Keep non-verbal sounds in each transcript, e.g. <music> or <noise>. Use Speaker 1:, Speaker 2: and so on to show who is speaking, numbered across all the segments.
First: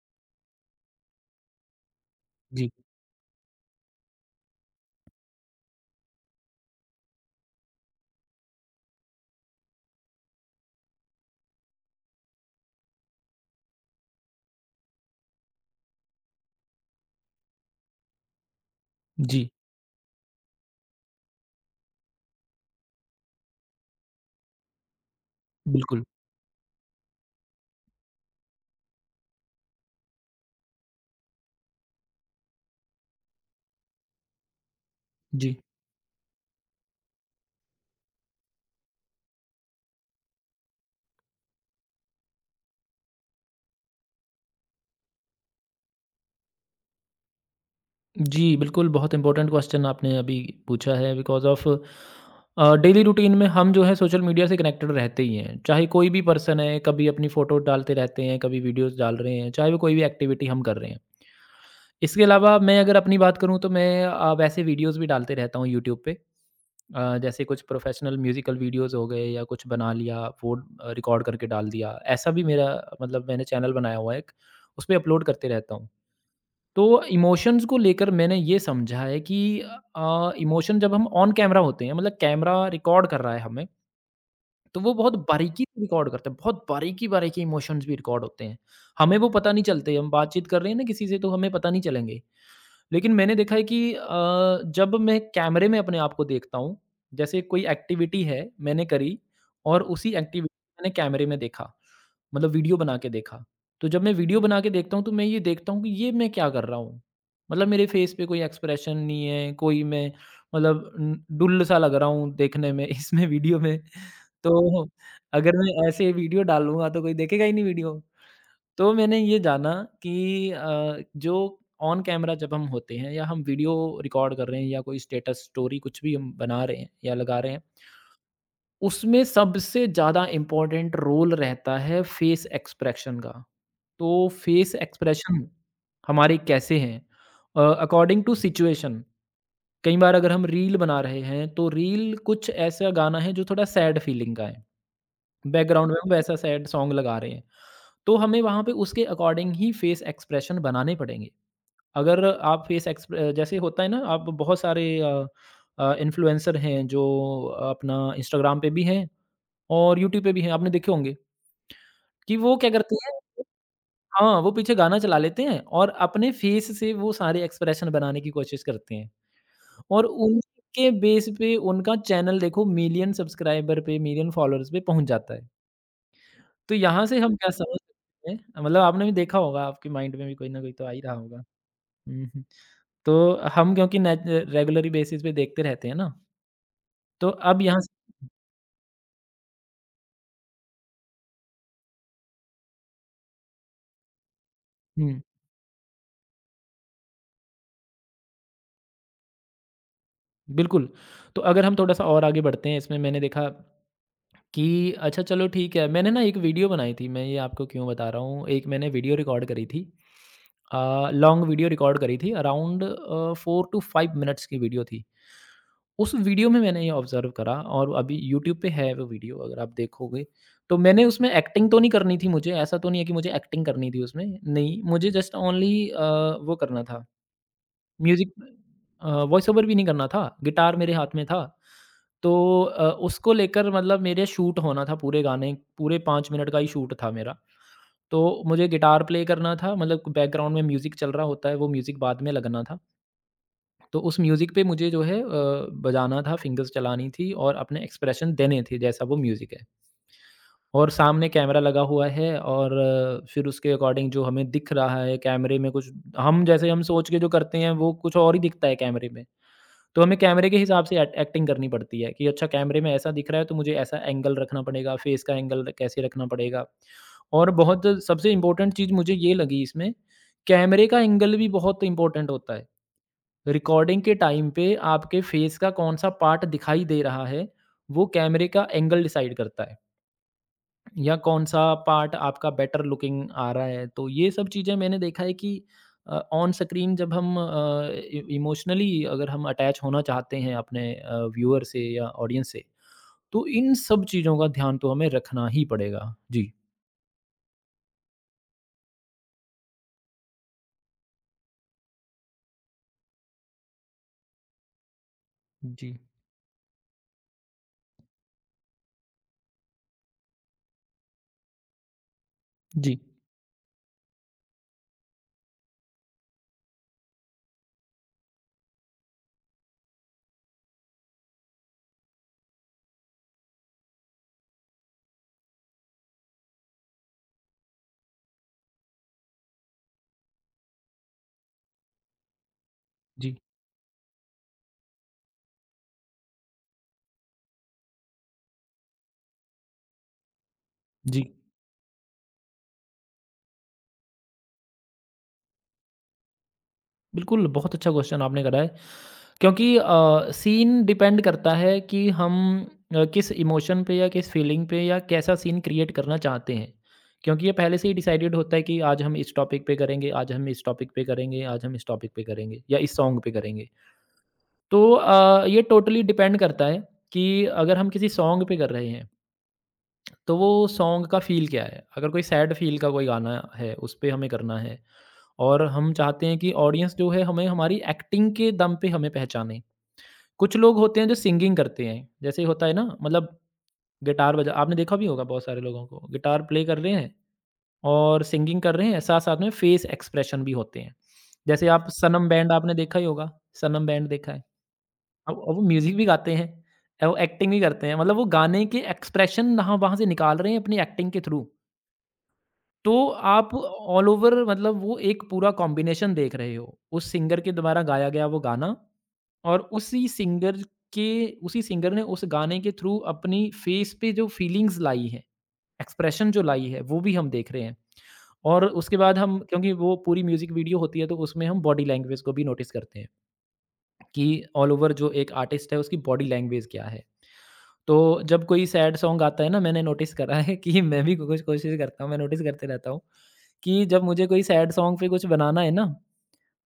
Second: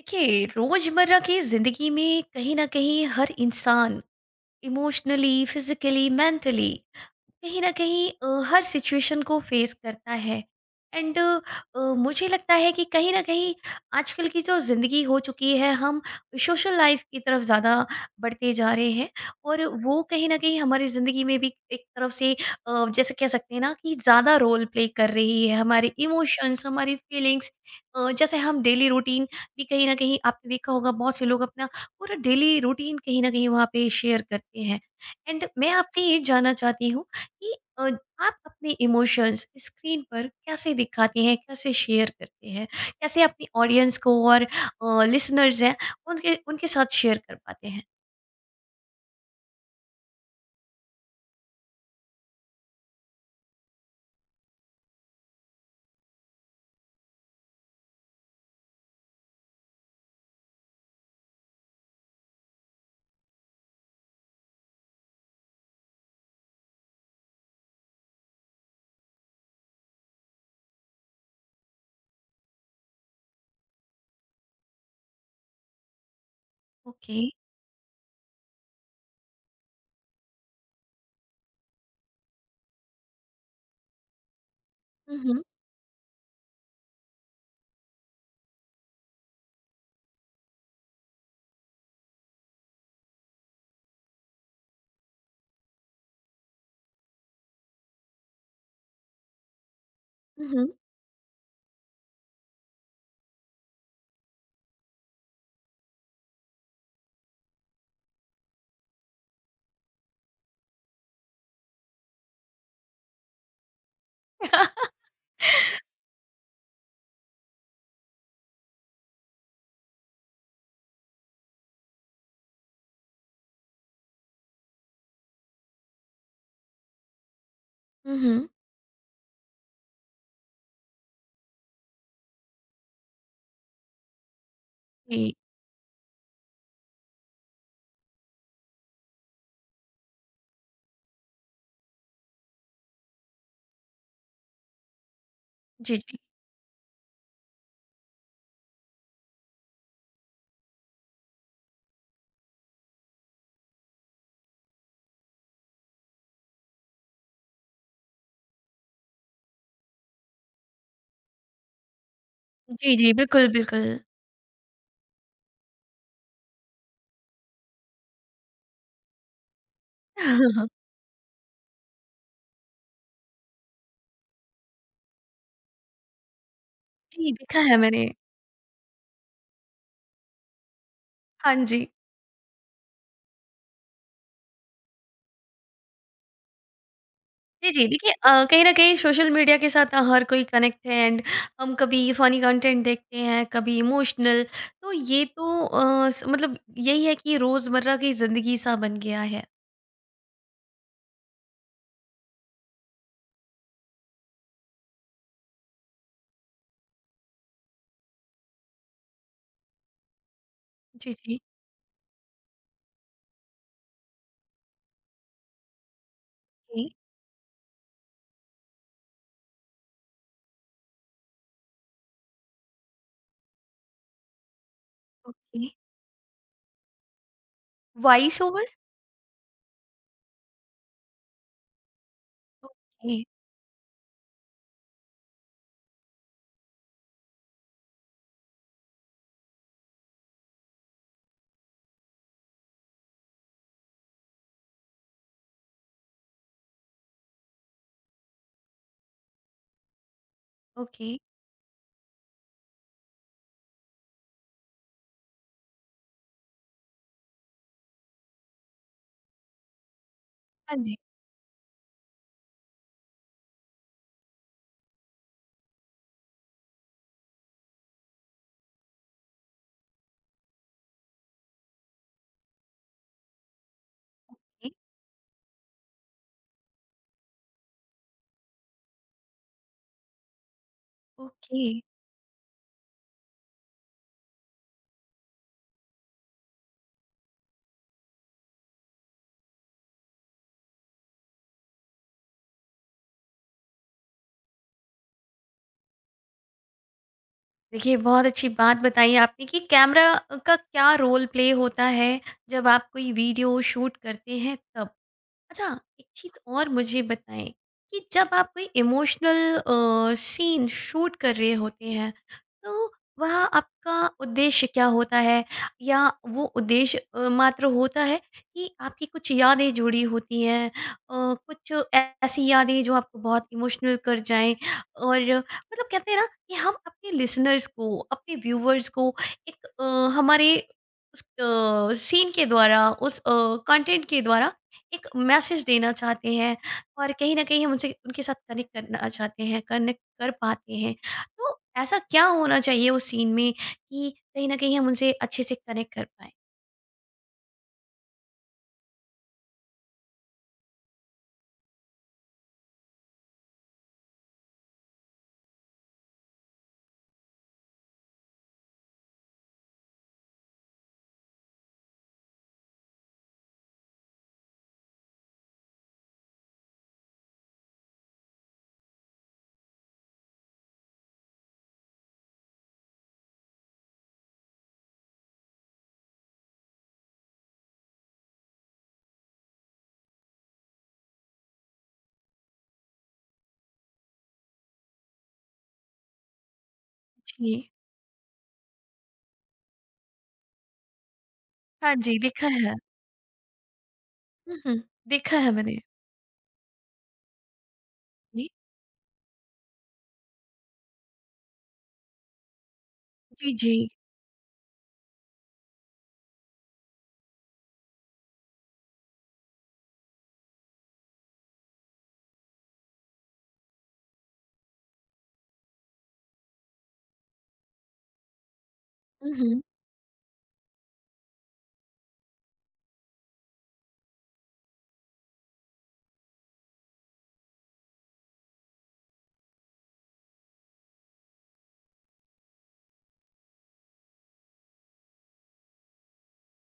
Speaker 1: देखिए, रोजमर्रा की जिंदगी में कहीं ना
Speaker 2: जी,
Speaker 1: कहीं हर इंसान इमोशनली, फिजिकली, मेंटली कहीं ना कहीं हर सिचुएशन को फेस करता है। एंड मुझे लगता है कि कहीं ना कहीं आजकल की जो ज़िंदगी हो चुकी है, हम सोशल लाइफ की तरफ ज़्यादा बढ़ते जा रहे हैं।
Speaker 2: जी,
Speaker 1: और वो कहीं ना कहीं हमारी ज़िंदगी में भी एक तरफ से जैसे कह सकते हैं ना कि ज़्यादा रोल प्ले कर रही है हमारे
Speaker 2: बिल्कुल।
Speaker 1: इमोशंस, हमारी फीलिंग्स। जैसे हम डेली रूटीन भी कहीं ना कहीं, आपने देखा होगा, बहुत से लोग अपना पूरा डेली रूटीन कहीं न कहीं वहाँ पे शेयर करते हैं। एंड
Speaker 2: जी,
Speaker 1: मैं आपसे ये जानना चाहती हूँ कि आप अपने इमोशंस स्क्रीन पर कैसे दिखाते हैं, कैसे शेयर करते हैं? कैसे अपनी ऑडियंस को और लिसनर्स हैं उनके उनके साथ शेयर कर पाते हैं?
Speaker 2: जी, बिल्कुल, बहुत इम्पोर्टेंट क्वेश्चन आपने अभी पूछा है बिकॉज़ ऑफ़ डेली रूटीन में हम जो है सोशल मीडिया से कनेक्टेड रहते ही हैं। चाहे कोई भी पर्सन है, कभी अपनी फ़ोटो डालते रहते हैं, कभी वीडियोज़ डाल रहे हैं, चाहे वो कोई भी एक्टिविटी हम कर रहे हैं। इसके अलावा मैं अगर अपनी बात करूँ तो मैं वैसे वीडियोज़ भी डालते रहता हूँ यूट्यूब पे। जैसे कुछ प्रोफ़ेशनल म्यूज़िकल वीडियोज़ हो गए या कुछ बना लिया, वो रिकॉर्ड करके डाल दिया। ऐसा भी मेरा मतलब मैंने चैनल बनाया हुआ है एक, उसपे अपलोड करते रहता हूँ। तो
Speaker 1: ओके।
Speaker 2: इमोशंस को लेकर मैंने ये समझा है कि इमोशन जब हम ऑन कैमरा होते हैं मतलब कैमरा रिकॉर्ड कर रहा है हमें तो वो बहुत
Speaker 1: हुँ, हुँ।
Speaker 2: बारीकी से रिकॉर्ड करते हैं, बहुत बारीकी बारीकी इमोशंस भी रिकॉर्ड होते हैं। हमें वो पता नहीं चलते, हम बातचीत कर रहे हैं ना किसी से तो हमें पता नहीं चलेंगे। लेकिन मैंने देखा है कि जब मैं कैमरे में अपने आप को देखता हूँ, जैसे कोई एक्टिविटी है मैंने करी और उसी
Speaker 1: हुँ,
Speaker 2: एक्टिविटी
Speaker 1: हुँ।
Speaker 2: मैंने कैमरे में देखा, मतलब वीडियो बना के देखा। तो जब मैं वीडियो बना के देखता हूँ तो मैं ये देखता हूँ कि ये मैं क्या कर रहा हूँ? मतलब मेरे फ़ेस पे कोई एक्सप्रेशन नहीं है, कोई मैं मतलब डुल्ल सा लग रहा हूँ देखने में <laughs> इसमें वीडियो में। तो अगर मैं ऐसे वीडियो डालूँगा तो कोई देखेगा ही नहीं वीडियो। तो मैंने ये जाना कि जो ऑन कैमरा जब हम होते हैं या हम वीडियो रिकॉर्ड कर रहे हैं या कोई स्टेटस स्टोरी कुछ भी हम बना रहे हैं या लगा रहे हैं,
Speaker 1: हुँ, हुँ।
Speaker 2: उसमें सबसे ज़्यादा इम्पोर्टेंट रोल रहता है फ़ेस एक्सप्रेशन का। तो फेस
Speaker 1: जी।
Speaker 2: एक्सप्रेशन हमारे कैसे हैं अकॉर्डिंग टू सिचुएशन। कई बार अगर हम रील बना रहे हैं तो रील कुछ ऐसा गाना है जो थोड़ा सैड फीलिंग का है, बैकग्राउंड
Speaker 1: जी,
Speaker 2: में हम
Speaker 1: जी।
Speaker 2: वैसा सैड सॉन्ग लगा रहे हैं, तो हमें वहाँ पे उसके अकॉर्डिंग ही फेस एक्सप्रेशन बनाने पड़ेंगे। अगर आप फेस एक्सप्रे जैसे होता है ना, आप बहुत सारे इन्फ्लुएंसर हैं जो अपना इंस्टाग्राम पे भी हैं और यूट्यूब पे भी हैं आपने देखे होंगे कि वो क्या
Speaker 1: जी,
Speaker 2: करते
Speaker 1: जी।
Speaker 2: हैं।
Speaker 1: बिल्कुल, बिल्कुल।
Speaker 2: हाँ, वो पीछे गाना चला लेते हैं और अपने फेस से वो सारे एक्सप्रेशन बनाने की कोशिश करते हैं और
Speaker 1: <laughs>
Speaker 2: उनके बेस पे उनका चैनल देखो मिलियन सब्सक्राइबर पे, मिलियन फॉलोअर्स पे पहुँच जाता है। तो यहाँ से
Speaker 1: जी,
Speaker 2: हम क्या
Speaker 1: देखा है
Speaker 2: समझ
Speaker 1: मैंने।
Speaker 2: सकते हैं, मतलब आपने भी देखा होगा, आपके माइंड में भी कोई ना कोई तो आ ही रहा होगा।
Speaker 1: हाँ जी।
Speaker 2: हुँ, हुँ। तो हम क्योंकि नेच रेगुलरी बेसिस पे देखते रहते हैं ना, तो अब
Speaker 1: जी,
Speaker 2: यहाँ
Speaker 1: जी। देखिए,
Speaker 2: से
Speaker 1: कहीं न कहीं सोशल मीडिया के साथ हर कोई कनेक्ट है। एंड हम कभी फ़नी कंटेंट देखते हैं, कभी इमोशनल। तो
Speaker 2: हुँ,
Speaker 1: ये तो अ, स मतलब यही है कि रोज़मर्रा की ज़िंदगी सा बन गया है।
Speaker 2: बिल्कुल। तो अगर हम थोड़ा-सा और आगे बढ़ते हैं इसमें मैंने देखा कि अच्छा चलो ठीक है, मैंने ना एक वीडियो बनाई थी, मैं ये आपको क्यों बता रहा हूँ, एक मैंने वीडियो रिकॉर्ड करी थी,
Speaker 1: जी, जी।
Speaker 2: लॉन्ग वीडियो रिकॉर्ड करी थी अराउंड 4-5 मिनट्स की वीडियो थी। उस वीडियो में
Speaker 1: ओके,
Speaker 2: मैंने ये ऑब्जर्व करा और अभी यूट्यूब पे है वो वीडियो, अगर आप देखोगे तो मैंने उसमें एक्टिंग तो नहीं करनी थी, मुझे ऐसा तो नहीं है कि मुझे एक्टिंग करनी थी उसमें, नहीं मुझे जस्ट
Speaker 1: ओके।
Speaker 2: ओनली वो करना था, music
Speaker 1: voice over?
Speaker 2: Voice over भी नहीं करना था, गिटार मेरे हाथ में था। तो
Speaker 1: ओके,
Speaker 2: उसको लेकर मतलब मेरे शूट होना था पूरे गाने, पूरे 5 मिनट का ही शूट था मेरा। तो मुझे गिटार प्ले करना था, मतलब बैकग्राउंड में म्यूज़िक चल रहा होता है, वो म्यूज़िक बाद में लगना था। तो उस म्यूज़िक पे मुझे जो है बजाना था, फिंगर्स चलानी थी और अपने एक्सप्रेशन देने थे जैसा वो म्यूज़िक है। और
Speaker 1: ओके।
Speaker 2: सामने कैमरा लगा हुआ है और फिर उसके अकॉर्डिंग जो हमें दिख रहा है कैमरे में कुछ, हम जैसे हम सोच के जो करते हैं वो कुछ और ही दिखता है कैमरे में। तो हमें कैमरे के
Speaker 1: हाँ
Speaker 2: हिसाब
Speaker 1: जी।
Speaker 2: से एक्टिंग करनी पड़ती है कि अच्छा कैमरे में ऐसा दिख रहा है तो मुझे ऐसा एंगल रखना पड़ेगा, फेस का एंगल कैसे रखना पड़ेगा। और बहुत सबसे इम्पोर्टेंट चीज़ मुझे ये लगी इसमें, कैमरे का एंगल भी बहुत इम्पोर्टेंट होता है। रिकॉर्डिंग के टाइम
Speaker 1: ओके,
Speaker 2: पे आपके फेस का कौन-सा पार्ट दिखाई दे रहा है, वो कैमरे का एंगल डिसाइड करता है। या
Speaker 1: ओके।
Speaker 2: कौन-सा पार्ट आपका बेटर लुकिंग आ रहा है। तो ये सब चीज़ें मैंने देखा है कि अ, ऑन स्क्रीन जब हम अ, इ इमोशनली अगर हम अटैच होना चाहते हैं अपने व्यूअर से या ऑडियंस से, तो इन सब चीज़ों का ध्यान तो हमें रखना ही पड़ेगा। जी।
Speaker 1: देखिए, बहुत अच्छी बात बताई आपने कि कैमरा का क्या रोल प्ले होता है जब आप कोई वीडियो शूट करते हैं तब? अच्छा,
Speaker 2: जी।
Speaker 1: एक चीज़ और मुझे बताएं कि जब आप कोई इमोशनल सीन शूट कर रहे होते हैं तो
Speaker 2: जी।
Speaker 1: वह आपका उद्देश्य क्या होता है, या वो उद्देश्य मात्र होता है कि आपकी कुछ यादें जुड़ी होती हैं, कुछ ऐसी यादें जो आपको बहुत इमोशनल कर जाएं, और मतलब कहते हैं ना कि हम अपने लिसनर्स को, अपने व्यूवर्स को एक हमारे उस सीन के द्वारा, उस
Speaker 2: जी।
Speaker 1: कंटेंट के द्वारा एक मैसेज देना चाहते हैं और कहीं न कहीं हम उनसे, उनके साथ कनेक्ट करना चाहते हैं, कनेक्ट कर पाते हैं।
Speaker 2: जी,
Speaker 1: तो ऐसा क्या होना चाहिए उस सीन में कि कहीं न कहीं हम उनसे अच्छे से कनेक्ट कर पाएँ?
Speaker 2: बिल्कुल, बहुत अच्छा क्वेश्चन आपने करा है। क्योंकि सीन डिपेंड करता है कि हम किस इमोशन पे या किस फीलिंग पे या कैसा सीन क्रिएट करना चाहते हैं। क्योंकि ये पहले से ही डिसाइडेड होता है कि आज हम इस टॉपिक पे करेंगे, आज हम इस टॉपिक पे करेंगे, आज हम इस टॉपिक पे करेंगे या इस सॉन्ग पे करेंगे। तो ये टोटली डिपेंड करता है कि अगर हम किसी सॉन्ग पे कर रहे हैं, तो वो सॉन्ग का फ़ील क्या है? अगर कोई सैड फ़ील का कोई गाना है, उस पे हमें करना है। और हम चाहते हैं कि ऑडियंस जो है हमें हमारी एक्टिंग के दम पे हमें पहचाने। कुछ लोग होते हैं जो सिंगिंग करते हैं, जैसे होता है ना मतलब गिटार बजा आपने देखा भी होगा बहुत सारे लोगों को, गिटार प्ले कर रहे हैं
Speaker 1: जी।
Speaker 2: और सिंगिंग कर रहे हैं, साथ-साथ में फेस एक्सप्रेशन भी होते हैं। जैसे आप
Speaker 1: हाँ जी,
Speaker 2: सनम
Speaker 1: देखा
Speaker 2: बैंड आपने
Speaker 1: है।
Speaker 2: देखा ही होगा, सनम बैंड देखा है।
Speaker 1: हुँ, हुँ। देखा
Speaker 2: अब
Speaker 1: है
Speaker 2: अब वो
Speaker 1: मैंने।
Speaker 2: म्यूज़िक भी गाते हैं, अब वो एक्टिंग भी करते हैं, मतलब वो
Speaker 1: जी।
Speaker 2: गाने के एक्सप्रेशन वहाँ वहाँ से निकाल रहे हैं अपनी एक्टिंग के थ्रू। तो
Speaker 1: जी,
Speaker 2: आप
Speaker 1: जी।
Speaker 2: ऑल ओवर मतलब वो एक पूरा कॉम्बिनेशन देख रहे हो। उस सिंगर के द्वारा गाया गया वो गाना और के उसी सिंगर ने उस गाने के थ्रू अपनी फ़ेस पे जो फ़ीलिंग्स लाई है, एक्सप्रेशन जो लाई है, वो भी हम देख रहे हैं। और उसके बाद
Speaker 1: हुँ,
Speaker 2: हम,
Speaker 1: हुँ।
Speaker 2: क्योंकि वो पूरी म्यूज़िक वीडियो होती है, तो उसमें हम बॉडी लैंग्वेज को भी नोटिस करते हैं कि ऑल ओवर जो एक आर्टिस्ट है, उसकी बॉडी लैंग्वेज क्या है। तो जब कोई सैड सॉन्ग आता है ना, मैंने नोटिस करा है कि मैं भी कुछ कोशिश करता हूँ, मैं नोटिस करते रहता हूँ कि जब मुझे कोई सैड सॉन्ग पे कुछ बनाना है ना,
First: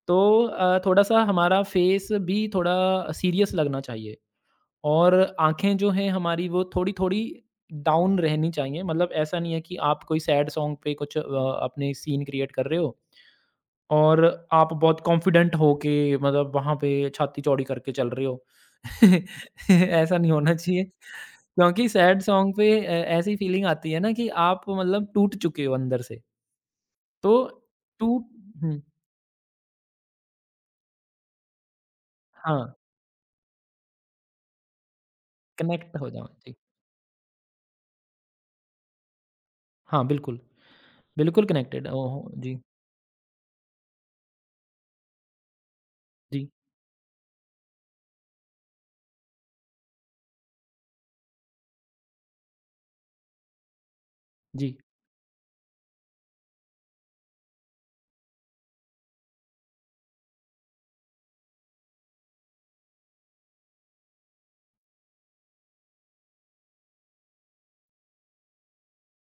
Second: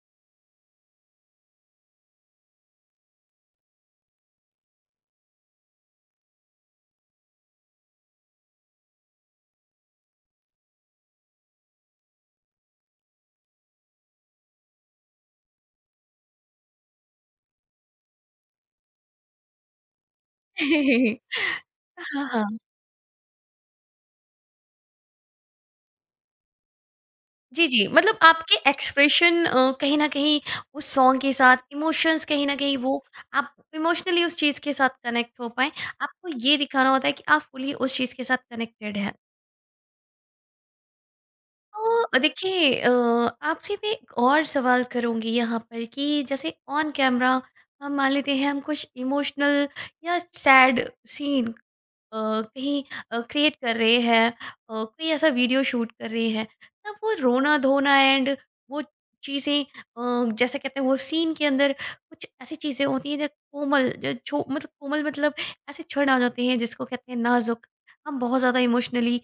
Speaker 2: तो थोड़ा-सा हमारा फेस भी थोड़ा सीरियस लगना चाहिए और आँखें जो हैं हमारी वो थोड़ी-थोड़ी डाउन रहनी चाहिए। मतलब ऐसा नहीं है कि आप कोई सैड सॉन्ग पे कुछ अपने सीन क्रिएट कर रहे हो और आप बहुत कॉन्फिडेंट होके मतलब वहाँ पे छाती चौड़ी करके चल रहे हो। <laughs> ऐसा नहीं होना चाहिए
Speaker 1: <laughs>
Speaker 2: क्योंकि सैड
Speaker 1: हाँ,
Speaker 2: सॉन्ग
Speaker 1: हाँ।
Speaker 2: पे ऐसी फीलिंग आती है ना कि आप मतलब टूट चुके हो अंदर से। तो
Speaker 1: जी, जी। मतलब
Speaker 2: टूट
Speaker 1: आपके
Speaker 2: हुँ।
Speaker 1: एक्सप्रेशन कहीं न कहीं उस सॉन्ग के साथ, इमोशंस कहीं न
Speaker 2: हाँ,
Speaker 1: कहीं वो, आप इमोशनली उस चीज़ के साथ कनेक्ट हो पाएँ,
Speaker 2: कनेक्ट हो जाओ,
Speaker 1: आपको ये
Speaker 2: जी।
Speaker 1: दिखाना होता है कि आप फुली उस चीज़ के साथ कनेक्टेड हैं।
Speaker 2: हाँ, बिल्कुल, बिल्कुल कनेक्टेड
Speaker 1: तो
Speaker 2: ओहो! जी,
Speaker 1: देखिए, आपसे मैं एक और सवाल करूँगी यहाँ पर कि
Speaker 2: जी,
Speaker 1: जैसे ऑन कैमरा हम मान लेते हैं हम कुछ इमोशनल या सैड सीन कहीं क्रिएट कर रहे हैं,
Speaker 2: जी,
Speaker 1: कोई ऐसा वीडियो शूट कर रहे हैं, तब वो रोना धोना एंड वो चीज़ें, जैसे कहते हैं वो सीन के अंदर कुछ ऐसी चीज़ें होती हैं जो कोमल, जो छो मतलब कोमल मतलब ऐसे क्षण आ जाते हैं जिसको कहते हैं नाजुक, हम बहुत ज़्यादा इमोशनली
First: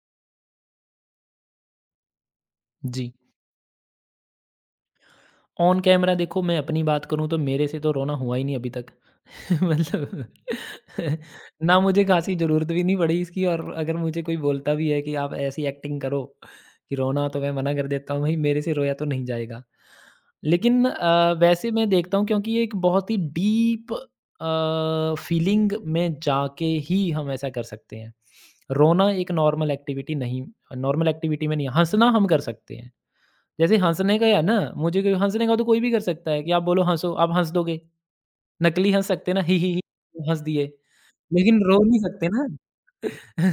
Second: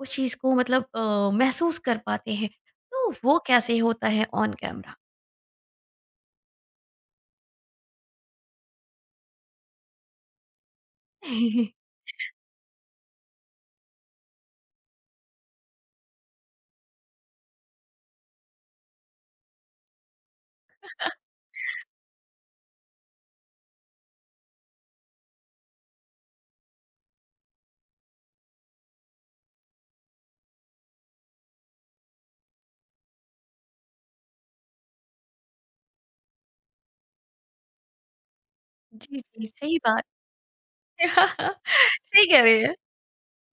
Speaker 1: उस चीज़ को मतलब महसूस कर पाते हैं। तो
Speaker 2: जी।
Speaker 1: वो कैसे होता है ऑन कैमरा?
Speaker 2: ऑन कैमरा देखो, मैं अपनी बात करूँ तो मेरे से तो रोना हुआ ही नहीं अभी तक। <laughs> मतलब <laughs> ना
Speaker 1: <laughs>
Speaker 2: मुझे खासी ज़रूरत भी नहीं पड़ी इसकी और अगर मुझे कोई बोलता भी है कि आप ऐसी एक्टिंग करो कि रोना, तो मैं मना कर देता हूँ, भाई मेरे से रोया तो नहीं जाएगा। लेकिन वैसे मैं देखता हूँ, क्योंकि ये एक बहुत ही डीप फीलिंग में जाके ही हम ऐसा कर सकते हैं। रोना एक नॉर्मल एक्टिविटी में नहीं है, हँसना हम कर सकते हैं। जैसे हँसने का है ना, मुझे कोई हँसने का तो कोई भी कर सकता है कि आप बोलो हँसो, आप हँस दोगे। नकली हँस
Speaker 1: जी
Speaker 2: सकते हैं ना,
Speaker 1: जी, सही बात।
Speaker 2: ही हँस दिए, लेकिन
Speaker 1: <laughs>
Speaker 2: रो नहीं
Speaker 1: सही
Speaker 2: सकते
Speaker 1: कह
Speaker 2: ना।
Speaker 1: रहे हैं।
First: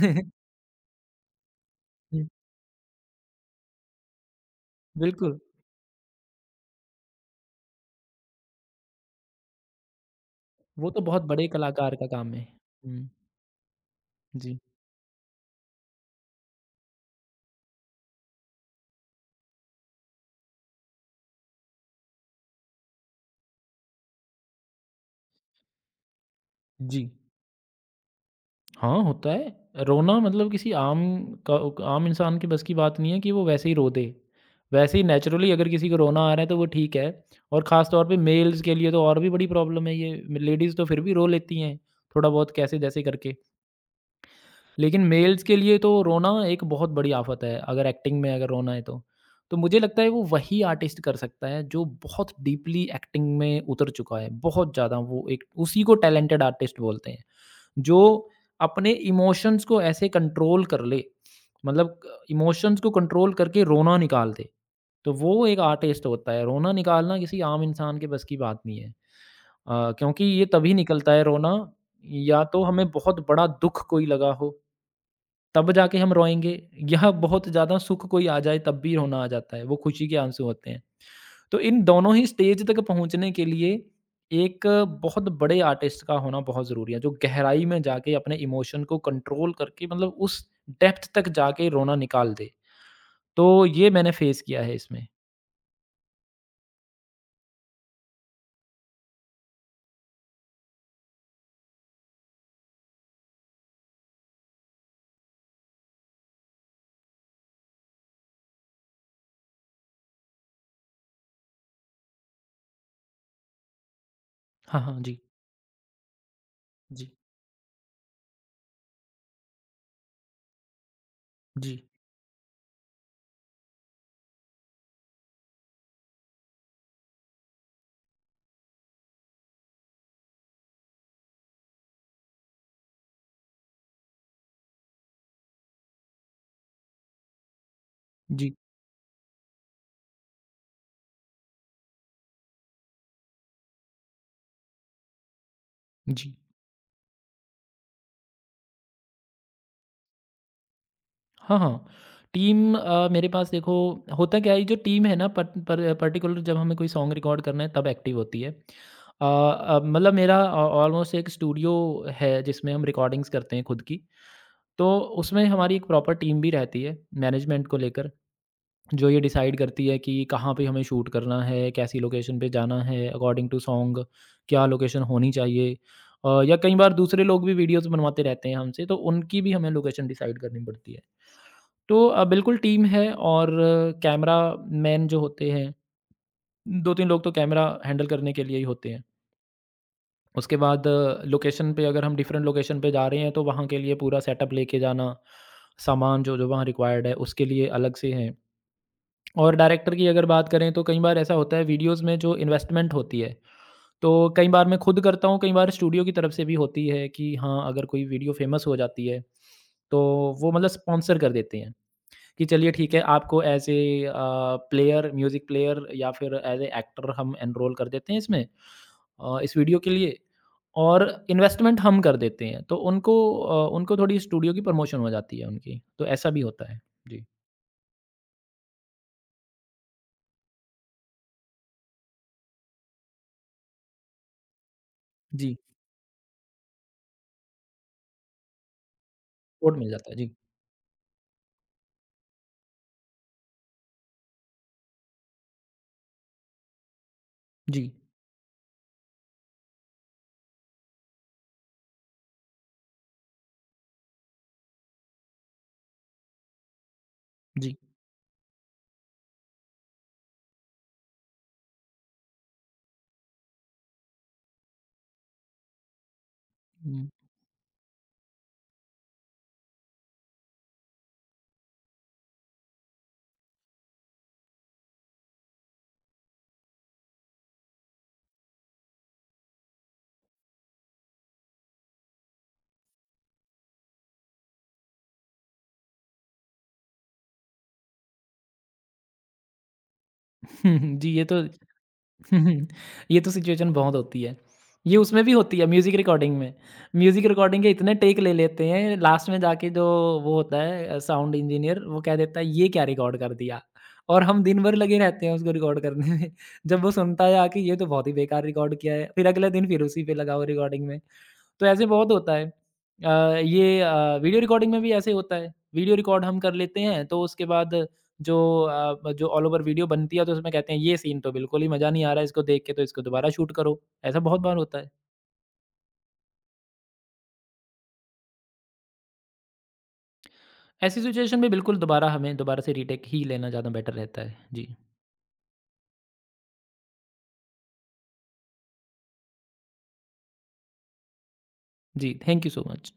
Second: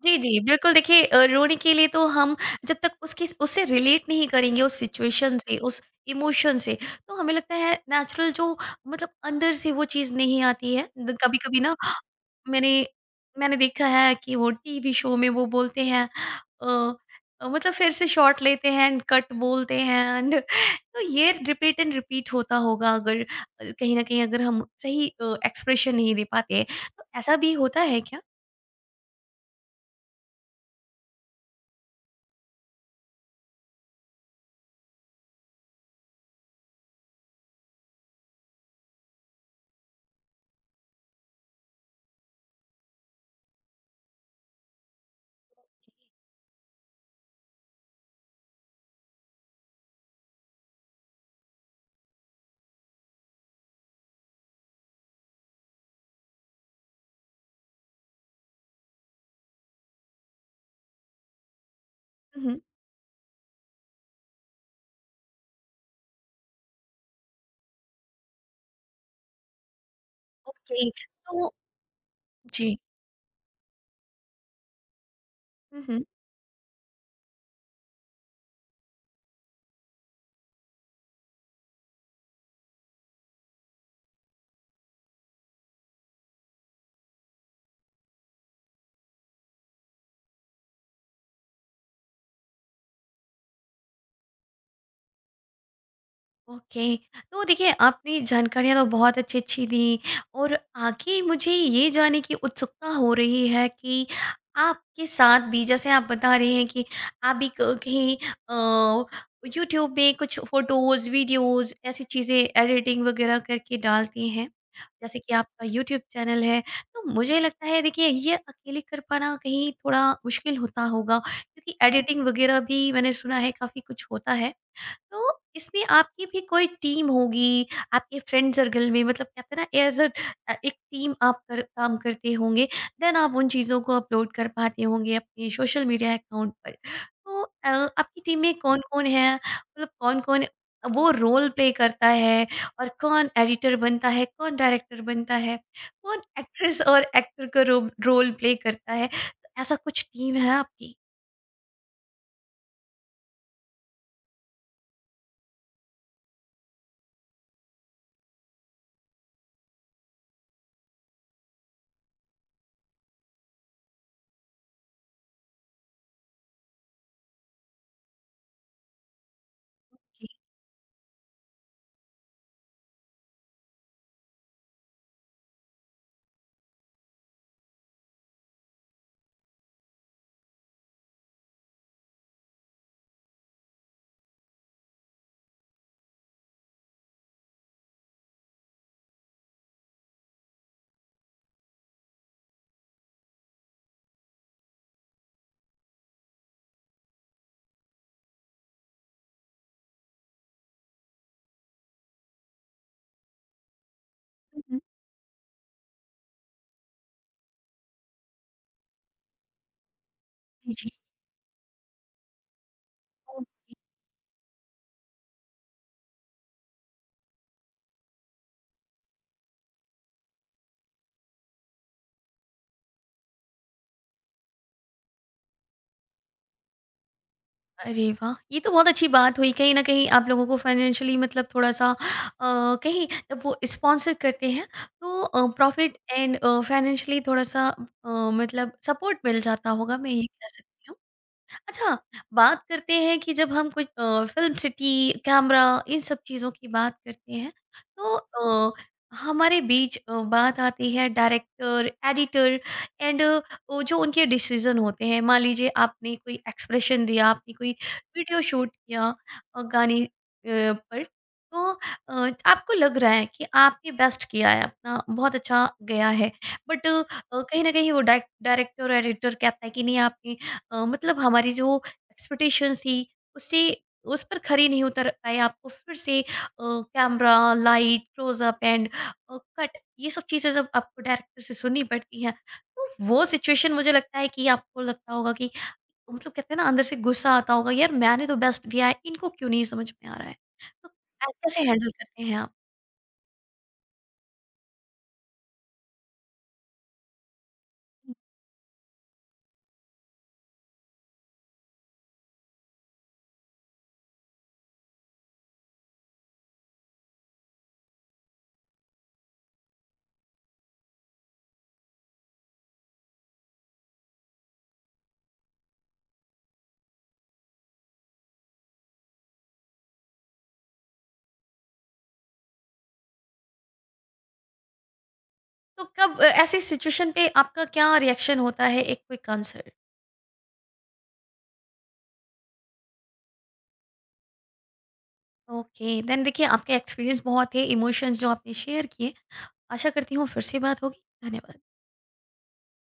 Speaker 1: जी, जी,
Speaker 2: <laughs>
Speaker 1: बिल्कुल। देखिए, रोने के लिए तो
Speaker 2: हुँ,
Speaker 1: हम जब तक उसकी, उससे रिलेट नहीं करेंगे, उस सिचुएशन
Speaker 2: बिल्कुल,
Speaker 1: से, उस इमोशन से, तो हमें लगता है नेचुरल जो मतलब अंदर से वो चीज़ नहीं आती है।
Speaker 2: वो तो
Speaker 1: द
Speaker 2: बहुत बड़े
Speaker 1: कभी-कभी ना
Speaker 2: कलाकार का काम है।
Speaker 1: मैंने
Speaker 2: हुँ,
Speaker 1: मैंने देखा है कि वो
Speaker 2: जी।
Speaker 1: टीवी शो में वो बोलते हैं अ मतलब फिर से शॉट लेते हैं एंड कट बोलते हैं एंड <laughs> तो ये रिपीट एंड रिपीट होता होगा अगर कहीं न कहीं अगर हम सही एक्सप्रेशन नहीं दे पाते। तो
Speaker 2: जी,
Speaker 1: ऐसा भी होता है क्या?
Speaker 2: हाँ, होता है। रोना मतलब किसी आम का आम इंसान के बस की बात नहीं है कि वो वैसे ही रो दे। वैसे ही नेचुरली अगर किसी को रोना आ रहा है तो वो ठीक है, और ख़ास तौर पे मेल्स के लिए तो और भी बड़ी प्रॉब्लम है ये। लेडीज़ तो फिर भी रो लेती हैं, थोड़ा बहुत कैसे-जैसे करके। लेकिन मेल्स के लिए तो रोना एक बहुत बड़ी आफ़त है, अगर एक्टिंग में अगर रोना है तो। तो मुझे लगता है वो वही आर्टिस्ट कर सकता है जो बहुत डीपली एक्टिंग में उतर चुका है, बहुत ज़्यादा, वो एक उसी को टैलेंटेड आर्टिस्ट बोलते हैं, जो अपने इमोशंस को ऐसे कंट्रोल कर ले, मतलब
Speaker 1: हुँ, हुँ।
Speaker 2: इमोशंस को कंट्रोल करके रोना निकाल दे। तो वो एक आर्टिस्ट होता है, रोना निकालना किसी आम इंसान के बस की बात नहीं है। क्योंकि ये तभी
Speaker 1: ओके।
Speaker 2: निकलता है
Speaker 1: तो
Speaker 2: रोना, या तो
Speaker 1: जी।
Speaker 2: हमें बहुत बड़ा दुःख कोई लगा हो तब जाके
Speaker 1: हुँ,
Speaker 2: हम रोएँगे। यह बहुत ज़्यादा सुख कोई आ जाए तब भी रोना आ जाता है, वो खुशी के आँसू होते हैं। तो इन दोनों ही स्टेज तक पहुँचने के लिए एक बहुत बड़े आर्टिस्ट का होना बहुत ज़रूरी है, जो गहराई में जाके अपने इमोशन को कंट्रोल करके मतलब उस डेप्थ तक जाके रोना निकाल दे। तो ये मैंने फेस किया है इसमें।
Speaker 1: ओके। तो देखिए, आपने जानकारियाँ तो बहुत अच्छी-अच्छी दी और आगे मुझे ये जानने की उत्सुकता हो रही है कि आपके साथ भी, जैसे आप बता रहे हैं कि आप भी क कहीं अ, यूट्यूब में कुछ फ़ोटोज़, वीडियोज़, ऐसी चीज़ें एडिटिंग वग़ैरह करके डालती हैं।
Speaker 2: हाँ, हाँ।
Speaker 1: जैसे
Speaker 2: जी।
Speaker 1: कि आपका यूट्यूब चैनल है, तो
Speaker 2: जी।
Speaker 1: मुझे लगता है, देखिए, ये अकेले कर पाना कहीं थोड़ा मुश्किल होता होगा
Speaker 2: जी।
Speaker 1: क्योंकि एडिटिंग वग़ैरह भी मैंने सुना है काफ़ी कुछ होता है। तो इसमें आपकी भी कोई टीम होगी, आपके फ्रेंड सर्कल में मतलब कहते हैं ना, एज़ अ एक टीम आप कर काम करते होंगे, देन आप उन चीज़ों को अपलोड कर पाते होंगे अपने सोशल मीडिया अकाउंट पर। तो आपकी टीम में
Speaker 2: जी।
Speaker 1: कौन-कौन है? मतलब कौन-कौन वो रोल प्ले करता है, और कौन एडिटर बनता है, कौन डायरेक्टर बनता है, कौन
Speaker 2: जी।
Speaker 1: एक्ट्रेस और एक्टर का रोब रोल प्ले करता है? तो ऐसा कुछ टीम है आपकी?
Speaker 2: हाँ, हाँ। टीम मेरे पास देखो, होता क्या है, जो टीम है ना पट पर पर्टिकुलर जब हमें कोई सॉन्ग रिकॉर्ड करना है तब एक्टिव होती है। मतलब मेरा ऑ ऑलमोस्ट एक स्टूडियो है जिसमें हम रिकॉर्डिंग्स करते हैं खुद की। तो उसमें हमारी एक प्रॉपर टीम भी रहती है मैनेजमेंट को लेकर, जो ये डिसाइड करती है कि
Speaker 1: जी।
Speaker 2: कहाँ पे हमें शूट करना है, कैसी लोकेशन पे जाना है अकॉर्डिंग टू सॉन्ग क्या लोकेशन होनी चाहिए। या कई बार दूसरे लोग भी वीडियोज़ बनवाते रहते हैं हमसे, तो उनकी भी हमें लोकेशन डिसाइड करनी पड़ती है। तो बिल्कुल टीम है, और कैमरा मैन जो होते हैं, 2-3 लोग तो कैमरा हैंडल करने के लिए ही होते हैं। उसके बाद लोकेशन पे, अगर हम डिफरेंट लोकेशन पे जा रहे हैं, तो वहाँ के लिए पूरा सेटअप लेके जाना, सामान जो-जो वहाँ रिक्वायर्ड है, उसके लिए अलग से हैं। और डायरेक्टर की अगर बात करें, तो कई बार ऐसा होता है वीडियोज़ में जो इन्वेस्टमेंट होती है, तो कई
Speaker 1: हुँ,
Speaker 2: बार मैं
Speaker 1: हुँ।
Speaker 2: खुद करता हूँ, कई बार स्टूडियो की तरफ से भी होती है कि हाँ, अगर कोई वीडियो फ़ेमस हो जाती है, तो वो मतलब
Speaker 1: जी,
Speaker 2: स्पॉन्सर कर देते हैं। कि चलिए ठीक है, आपको एज़
Speaker 1: जी।
Speaker 2: ए प्लेयर म्यूज़िक प्लेयर या फिर एज़ ए एक्टर हम एनरोल कर देते हैं इसमें, इस वीडियो के लिए, और इन्वेस्टमेंट हम कर देते हैं तो उनको, उनको थोड़ी स्टूडियो की प्रमोशन हो जाती है उनकी, तो ऐसा भी होता है। जी।
Speaker 1: अरे वाह! ये तो बहुत अच्छी बात हुई। कहीं न कहीं आप लोगों को फाइनेंशियली मतलब थोड़ा-सा कहीं जब वो स्पॉन्सर करते हैं तो
Speaker 2: जी,
Speaker 1: प्रॉफ़िट एंड फाइनेंशियली थोड़ा-सा मतलब सपोर्ट मिल जाता
Speaker 2: सपोर्ट मिल
Speaker 1: होगा, मैं
Speaker 2: जाता है।
Speaker 1: ये
Speaker 2: जी।
Speaker 1: कह सकती हूँ। अच्छा, बात करते हैं कि जब हम कुछ फ़िल्म सिटी, कैमरा, इन सब चीज़ों की बात करते हैं,
Speaker 2: जी,
Speaker 1: तो हमारे बीच बात आती है डायरेक्टर, एडिटर एंड वो जो उनके डिसीज़न होते हैं। मान लीजिए आपने कोई एक्सप्रेशन दिया, आपने कोई
Speaker 2: जी।
Speaker 1: वीडियो शूट किया गाने पर, तो आपको लग रहा है कि आपने बेस्ट किया है, अपना बहुत अच्छा गया है। बट
Speaker 2: हुँ।
Speaker 1: कहीं न कहीं वो डायरेक्टर, एडिटर कहता है कि नहीं आपने मतलब हमारी जो एक्सपेक्टेशंस थी उससे, उस पर खरी नहीं उतर पाए। आपको फिर से camera, light, closeup and cut, ये सब चीज़ें जब आपको डायरेक्टर से सुननी पड़ती हैं, तो वो सिचुएशन मुझे लगता है कि आपको लगता होगा कि मतलब कहते हैं ना, अंदर से गुस्सा आता होगा, यार मैंने तो बेस्ट दिया है, इनको क्यों नहीं समझ में आ रहा है।
Speaker 2: <laughs>
Speaker 1: तो
Speaker 2: जी, ये तो
Speaker 1: कैसे हैंडल करते
Speaker 2: <laughs>
Speaker 1: हैं आप?
Speaker 2: हम्म, ये तो सिचुएशन बहुत होती है। ये उसमें भी होती है म्यूज़िक रिकॉर्डिंग में। म्यूज़िक रिकॉर्डिंग के इतने टेक ले लेते हैं लास्ट में जाके जो वो होता है साउंड इंजीनियर, वो कह देता है ये क्या रिकॉर्ड कर दिया? और हम दिन भर लगे रहते हैं उसको रिकॉर्ड करने में। <laughs> जब वो सुनता है आके ये तो बहुत ही बेकार रिकॉर्ड किया है। फिर अगले दिन फिर उसी पे लगा हुआ रिकॉर्डिंग में। तो ऐसे बहुत होता है। ये वीडियो रिकॉर्डिंग में भी ऐसे होता है। वीडियो रिकॉर्ड हम कर लेते हैं तो उसके बाद जो जो ऑल ओवर वीडियो बनती है तो उसमें कहते हैं ये सीन तो बिल्कुल ही मज़ा नहीं आ रहा है इसको देख के, तो इसको दोबारा शूट करो। ऐसा बहुत बार होता है।
Speaker 1: तो कब ऐसे सिचुएशन पे आपका क्या रिएक्शन होता है, एक क्विक आंसर?
Speaker 2: ऐसी सिचुएशन में बिल्कुल दोबारा, हमें दोबारा से रीटेक ही लेना ज़्यादा बेटर रहता है। जी।
Speaker 1: Okay then. देखिए, आपके एक्सपीरियंस बहुत थे, इमोशंस जो आपने शेयर किए। आशा करती हूँ फिर से बात होगी। धन्यवाद।
Speaker 2: जी, थैंक यू सो मच।